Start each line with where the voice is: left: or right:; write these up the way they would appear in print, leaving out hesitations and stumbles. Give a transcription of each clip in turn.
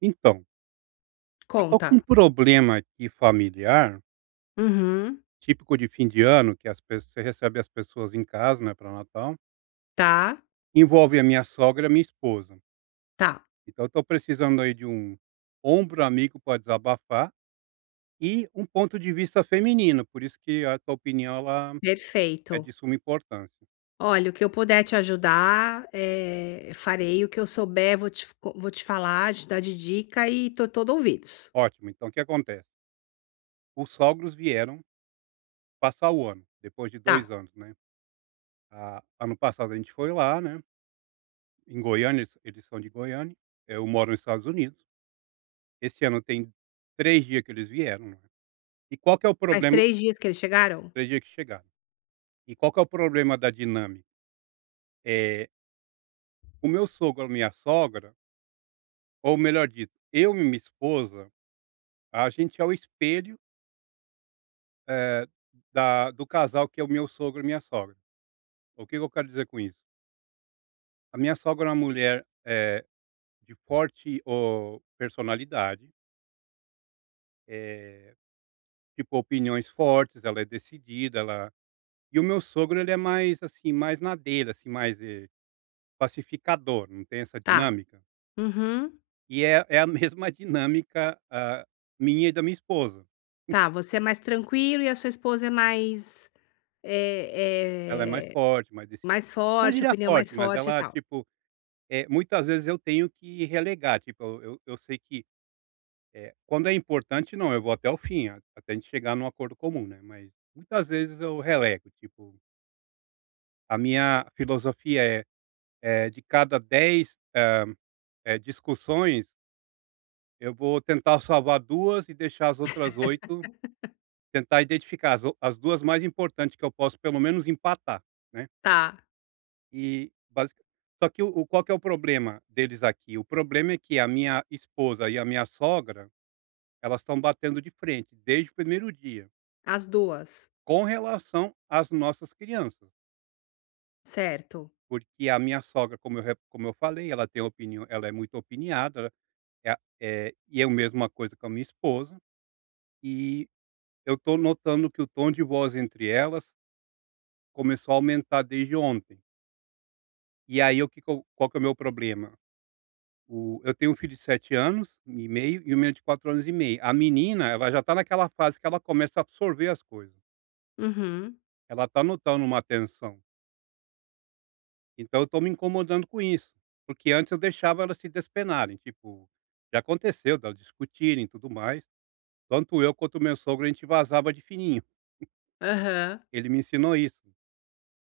right: Então, eu tô
left: Conta.
right: com um problema aqui familiar,
left: Uhum.
right: típico de fim de ano, que as pe você recebe as pessoas em casa, né, para Natal,
left: Tá,
right: envolve a minha sogra e a minha esposa.
left: tá,
right: Então eu tô precisando aí de um ombro amigo para desabafar e um ponto de vista feminino, por isso que a tua opinião ela é de
left: perfeito.
right: suma importância.
left: Olha, o que eu puder te ajudar, farei. O que eu souber, vou te falar, te dar de dica e tô todo ouvidos.
right: Ótimo, então o que acontece? Os sogros vieram passar o ano, depois de dois
left: Tá.
right: anos, né. A ano passado a gente foi lá, né, em Goiânia, eles são de Goiânia, eu moro nos Estados Unidos. Esse ano tem 3 dias que eles vieram, não é. E qual que é o
left: Faz
right: problema
left: 3 dias que eles chegaram?
right: 3 dias que chegaram. E qual que é o problema da dinâmica? É o meu sogro ou minha sogra, ou melhor dito, eu e minha esposa, a gente é o espelho, eh, da do casal que é o meu sogro e minha sogra. O que que eu quero dizer com isso? A minha sogra é uma mulher, de forte, oh, personalidade, eh, tipo, opiniões fortes, ela é decidida, ela e o meu sogro ele é mais, assim, mais na dele, assim, mais, pacificador, não tem essa
left: Tá.
right: dinâmica?
left: Uhum.
right: E é a mesma dinâmica, ah, minha e da minha esposa.
left: Tá, você é mais tranquilo e a sua esposa é
right: Ela é mais
left: eh eh,
right: forte, mais decidi
left: mais
right: não
left: forte,
right: diria
left: opinião mais
right: forte, mas
left: forte e
right: ela,
left: tal.
right: tipo, muitas vezes eu tenho que relegar, tipo, eu sei que, quando é importante não, eu vou até o fim, a até a gente chegar num acordo comum, né, mas muitas vezes eu relego, tipo, a minha filosofia é de cada 10 discussões, eu vou tentar salvar 2 e deixar as outras 8. Tentar identificar as 2 mais importantes que eu posso pelo menos empatar, né,
left: Tá,
right: e basica só que qual que é o problema deles aqui? O problema é que a minha esposa e a minha sogra, elas estão batendo de frente desde o primeiro dia,
left: as duas.
right: com relação às nossas crianças,
left: Certo.
right: porque a minha sogra, como eu falei, ela tem opinião, ela é muito opiniada, ela é a eh, e eu mesma coisa com a minha esposa, e eu estou notando que o tom de voz entre elas começou a aumentar desde ontem. E aí o que que eu qual que é o meu problema? O Eu tenho um filho de 7 anos e meio e uma menina de 4 anos e meio. A menina, ela já está naquela fase que ela começa a absorver as coisas.
left: Uhum.
right: Ela está notando uma atenção. Então eu estou me incomodando com isso, porque antes eu deixava elas se despenarem, tipo, já aconteceu delas discutirem e tudo mais. Tanto eu quanto o meu sogro, a gente vazava de fininho.
left: Aham.
right: Ele me ensinou isso,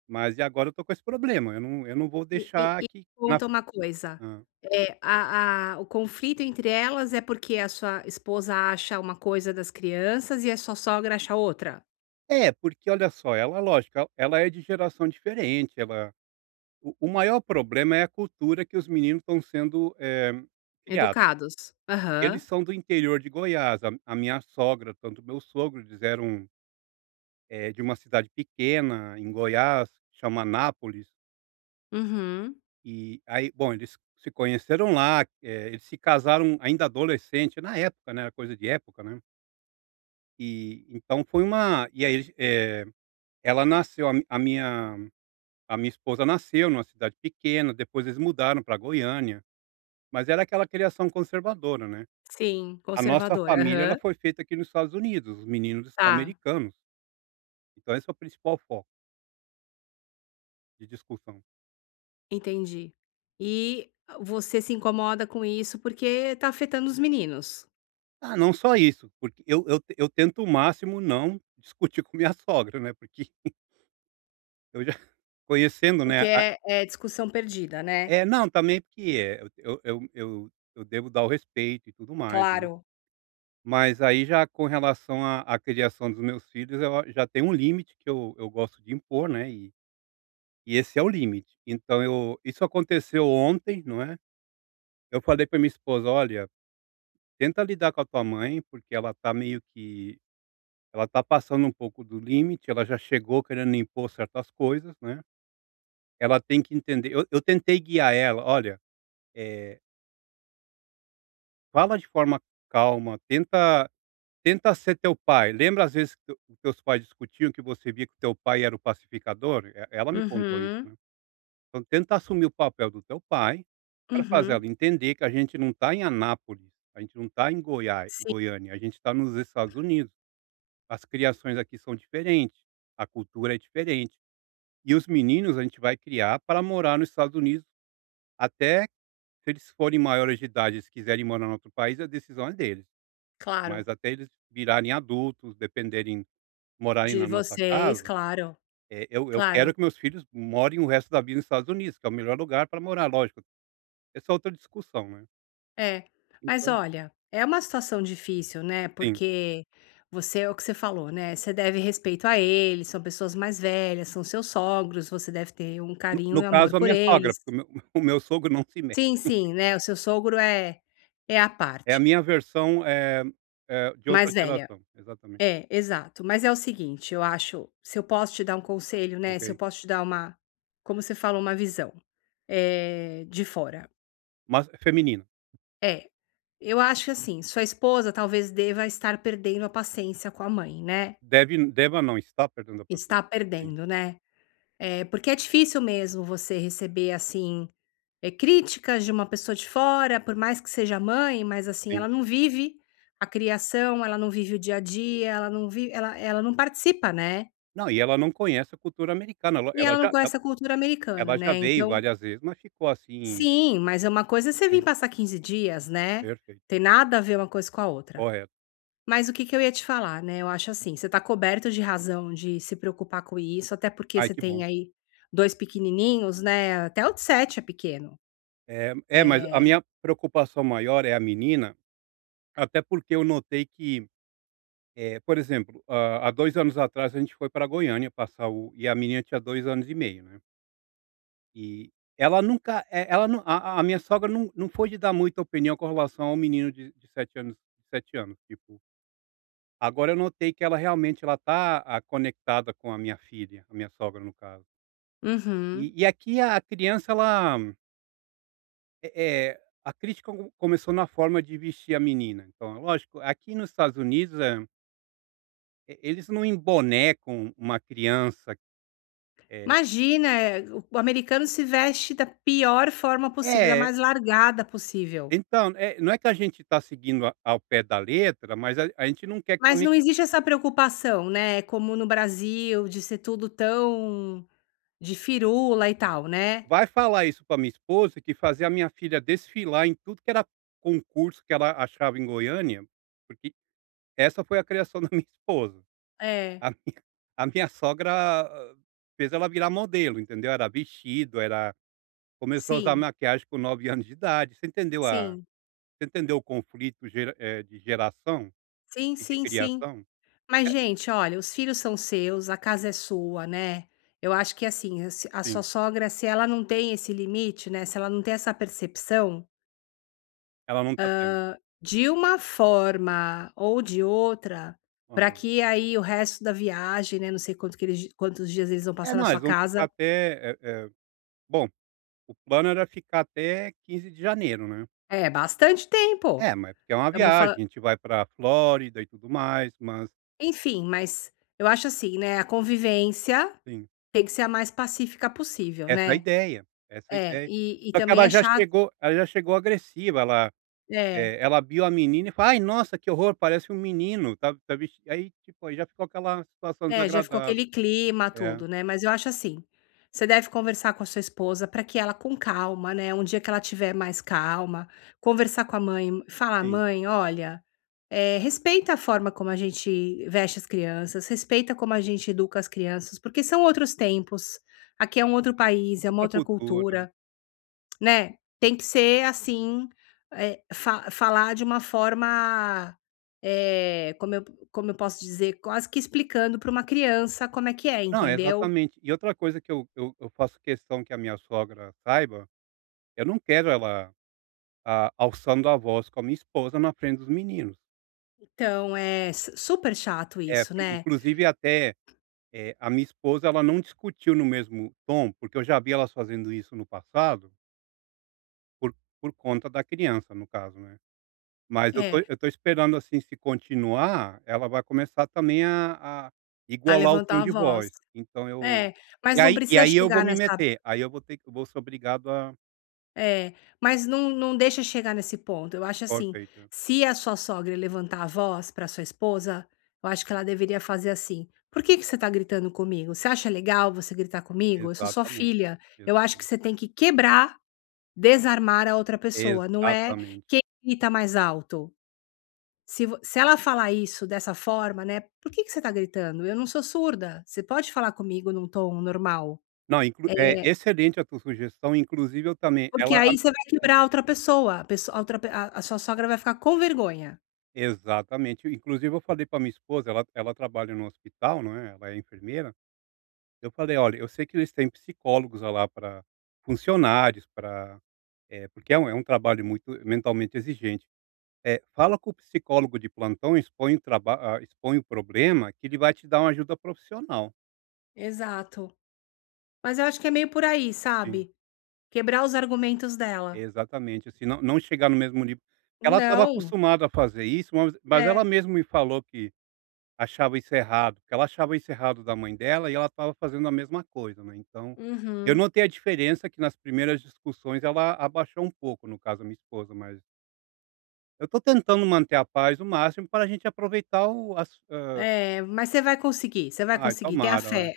right: mas e agora eu tô com esse problema, eu não vou
left: E e
right: deixar
left: e
right: que na
left: conta uma coisa,
right: hã.
left: É a o conflito entre elas é porque a sua esposa acha uma coisa das crianças e a sua sogra acha outra?
right: É, porque olha só, ela lógico, el ela é de geração diferente, ela o maior problema é a cultura que os meninos estão sendo, criados.
left: Educados.
right: Eles
left: Aham.
right: são do interior de Goiás, a minha sogra, tanto meu sogro, eles eram, de uma cidade pequena em Goiás, chama Anápolis,
left: Uhum.
right: e aí bom, eles se conheceram lá, eles se casaram ainda adolescente, na época, né, era coisa de época, né, e então foi uma e aí eles, ela nasceu a mi a minha A minha esposa nasceu numa cidade pequena, depois eles mudaram para Goiânia, mas era aquela criação conservadora, né.
left: Sim,
right: A nossa
left: conservadora.
right: família, ela
left: Aham.
right: foi feita aqui nos Estados Unidos, os meninos são
left: Tá,
right: americanos, então esse é o principal foco de discussão.
left: entendi. E você se incomoda com isso porque tá afetando os meninos.
right: Ah, não só isso, porque eu tento o máximo não discutir com minha sogra, né, porque eu já conhecendo, né,
left: Porque
right: a
left: é discussão perdida, né.
right: é, não, também porque, eu devo dar o respeito e tudo mais, né.
left: Claro.
right: Mas aí já com relação à criação dos meus filhos, eu já tem um limite que eu gosto de impor, né, e esse é o limite. Então eu isso aconteceu ontem, não é, eu falei para minha esposa: "Olha, tenta lidar com a tua mãe, porque ela tá meio que ela tá passando um pouco do limite, ela já chegou querendo impor certas coisas, né, ela tem que entender". Eu tentei guiar ela: "Olha, eh, fala de forma calma, tenta tenta ser teu pai. Lembra às vezes que teus pais discutiam, que você via que teu pai era o pacificador?" E ela me contou isso,
left: Uhum,
right: né. Então tenta assumir o papel do teu pai, para fazer
left: uhum.
right: ela entender que a gente não está em Anápolis, a gente não está em Goiá
left: Sim,
right: Goiânia, a gente está nos Estados Unidos. As criações aqui são diferentes, a cultura é diferente. E os meninos a gente vai criar para morar nos Estados Unidos, até se eles forem maiores de idade, e quiserem morar em outro país, a decisão é deles. Mas
left: claro.
right: até eles virarem adultos, dependerem morarem
left: De
right: na nossa
left: vocês,
right: casa,
left: claro,
right: eu quero
left: claro.
right: que meus filhos morem o resto da vida nos Estados Unidos, que é o melhor lugar para morar, lógico, essa é outra discussão, né.
left: É, mas
right: Então,
left: olha, é uma situação difícil, né,
right: sim,
left: porque você é o que você falou, né, você deve respeito a eles, são pessoas mais velhas, são seus sogros, você deve ter um
right: no
left: carinho
right: no
left: e amor
right: caso a
left: por
right: minha sogra,
left: eles.
right: porque o meu o meu sogro não se mete.
left: Sim, sim, né, o seu sogro é a
right: É a
left: parte,
right: minha versão, de outra
left: mais velha.
right: geração, exatamente,
left: É, exato. Mas é o seguinte, eu acho, se eu posso te dar um conselho, né,
right: ok.
left: se eu posso te dar uma, como você fala, uma visão, de fora.
right: Mas é feminina,
left: É, eu acho que assim, sua esposa talvez deva estar perdendo a paciência com a mãe, né.
right: deve deva não, está perdendo a
left: Está
right: paciência. Sim,
left: perdendo, né. É porque é difícil mesmo você receber, assim, críticas de uma pessoa de fora, por mais que seja mãe, mas assim,
right: sim.
left: ela não vive a criação, ela não vive o dia a dia, ela não participa, né.
right: Não, e ela não conhece a cultura americana, ela
left: E
right: ela
left: ela não
right: já ela
left: conhece a cultura americana,
right: ela já
left: né,
right: veio
left: então
right: várias vezes, mas ficou assim
left: sim, mas é uma coisa é você vir
right: sim,
left: passar 15 dias, né,
right: perfeito,
left: tem nada a ver uma coisa com a outra.
right: correto.
left: Mas o que que eu ia te falar, né, eu acho assim, você tá coberto de razão de se preocupar com isso, até porque
right: Ai,
left: você
right: que bom.
left: tem aí 2 pequenininhos, né, até o de 7 é pequeno.
right: Mas a
left: Eh
right: minha preocupação maior é a menina, até porque eu notei que, por exemplo, há 2 anos atrás a gente foi para Goiânia passar o e a menina tinha 2 anos e meio, né, e ela nunca, ela não a minha sogra não foi de dar muita opinião com relação ao menino de 7 anos de 7 anos, tipo, agora eu notei que ela realmente ela tá, ah, conectada com a minha filha, a minha sogra no caso.
left: uhum.
right: E aqui a criança ela a crítica co começou na forma de vestir a menina, então, lógico, aqui nos Estados Unidos, eles não embonecam uma criança, eh
left: Imagina, o americano se veste da pior forma possível, da
right: é,
left: mais largada possível.
right: então, não é que a gente está seguindo a ao pé da letra, mas a gente não quer que
left: Mas
right: também
left: não existe essa preocupação, né, como no Brasil, de ser tudo tão de firula e tal, né.
right: vai falar isso para minha esposa que fazer a minha filha desfilar em tudo que era concurso que ela achava em Goiânia, porque essa foi a criação da minha esposa.
left: É,
right: A minha a minha sogra, hã, fez ela virar modelo, entendeu, era vestido, era começou a usar
left: sim,
right: maquiagem com 9 anos de idade. Você entendeu a
left: sim.
right: você entendeu o conflito gera de geração
left: Sim,
right: e de
left: sim, sim.
right: criação?
left: Mas,
right: É,
left: gente, olha, os filhos são seus, a casa é sua, né. Eu acho que, assim, se a sua
right: sim,
left: sogra, se ela não tem esse limite, né, se ela não tem essa percepção,
right: ela não está tendo.
left: de uma forma ou de outra, para
right: Aham.
left: que aí o resto da viagem, né, não sei quanto que quantos dias eles vão
right: É,
left: passar na
right: não,
left: sua
right: eles vão ficar
left: casa
right: até, bom, o plano era ficar até 15 de janeiro, né.
left: é, bastante tempo.
right: É, mas porque é uma
left: Estamos falan
right: viagem, a gente vai para Flórida e tudo mais, mas
left: Enfim, mas eu acho assim, né, a convivência
right: sim,
left: tem que ser a mais pacífica possível, né.
right: essa é a
left: É,
right: ideia.
left: e
right: Só que
left: também é chato
right: ela já chegou agressiva, ela
left: é.
right: é, ela viu a menina e fala: "Ai, nossa, que horror, parece um menino, tá vesti" aí, tipo, aí já ficou aquela situação
left: É, já ficou
right: desagradável.
left: aquele clima,
right: É,
left: tudo, né. Mas eu acho assim, você deve conversar com a sua esposa para que ela com calma, né, um dia que ela tiver mais calma, conversar com a mãe, falar:
right: sim.
left: "Mãe, olha, eh, respeita a forma como a gente veste as crianças, respeita como a gente educa as crianças, porque são outros tempos, aqui é um outro país,
right: É
left: é uma
right: outra
left: outra
right: cultura.
left: cultura. Né, tem que ser assim, eh, fa falar de uma forma, eh, como eu posso dizer, quase que explicando para uma criança como é que é,
right: Não,
left: entendeu.
right: exatamente. E outra coisa que eu faço questão que a minha sogra saiba, eu não quero ela, ah, alçando a voz com a minha esposa na frente dos meninos.
left: Então é su super chato
right: É,
left: isso, né.
right: inclusive até, a minha esposa, ela não discutiu no mesmo tom, porque eu já vi elas fazendo isso no passado, por por conta da criança, no caso, né. Mas
left: É,
right: eu tô esperando, assim, se continuar, ela vai começar também a
left: a
right: igualar o tom
left: levantar a
right: de
left: voz.
right: voz, então eu
left: É, mas não
right: e
left: precisa
right: aí eu vou
left: chegar
right: me
left: nessa.
right: meter, aí eu vou ser obrigado a
left: É, mas não deixa chegar nesse ponto. Eu acho assim,
right: perfeito.
left: se a sua sogra levantar a voz pra sua esposa, eu acho que ela deveria fazer assim: "Por que que você tá gritando comigo? Você acha legal você gritar comigo? Eu sou sua
right: Exatamente,
left: filha". Eu acho que
right: exatamente.
left: você tem que quebrar, desarmar a outra pessoa, não é
right: Exatamente.
left: quem grita mais alto. Se ela falar isso dessa forma, né: "Por que que você tá gritando? Eu não sou surda, você pode falar comigo num tom normal".
right: Não, inclu
left: É.
right: é excelente a tua sugestão, inclusive eu também
left: Porque
right: ela a
left: aí você vai quebrar outra pessoa, a pesso a outra pe a sua sogra vai ficar com vergonha.
right: exatamente, inclusive eu falei para minha esposa, ela trabalha no hospital, não é, ela é enfermeira. Eu falei: "Olha, eu sei que eles têm psicólogos lá para funcionários, para porque é um trabalho muito mentalmente exigente. Fala com o psicólogo de plantão, expõe expõe o problema, que ele vai te dar uma ajuda profissional".
left: Exato. Mas eu acho que é meio por aí,
right: Sim,
left: sabe. Quebrar os argumentos dela.
right: exatamente, assim, não chegar no mesmo nível. Ela estava
left: Não.
right: acostumada a fazer isso, mas ela
left: É.
right: mesma me falou que achava isso errado, porque ela achava isso errado da mãe dela e ela estava fazendo a mesma coisa, né, então, eu
left: Uhum.
right: notei a diferença que nas primeiras discussões ela abaixou um pouco, no caso a minha esposa, mas eu estou tentando manter a paz o máximo para a gente aproveitar
left: É, mas você vai
right: ai
left: conseguir, tenha
right: tomara, olha.
left: fé.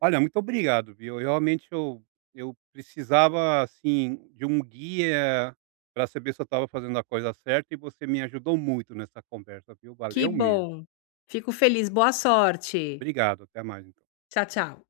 right: Olha, muito obrigado, viu. Eu realmente eu precisava, assim, de um guia para saber se eu estava fazendo a coisa certa e você me ajudou muito nessa conversa, viu,
left: Que
right: valeu mesmo.
left: bom. Fico feliz, boa sorte.
right: Obrigado, até mais então.
left: Tchau, tchau.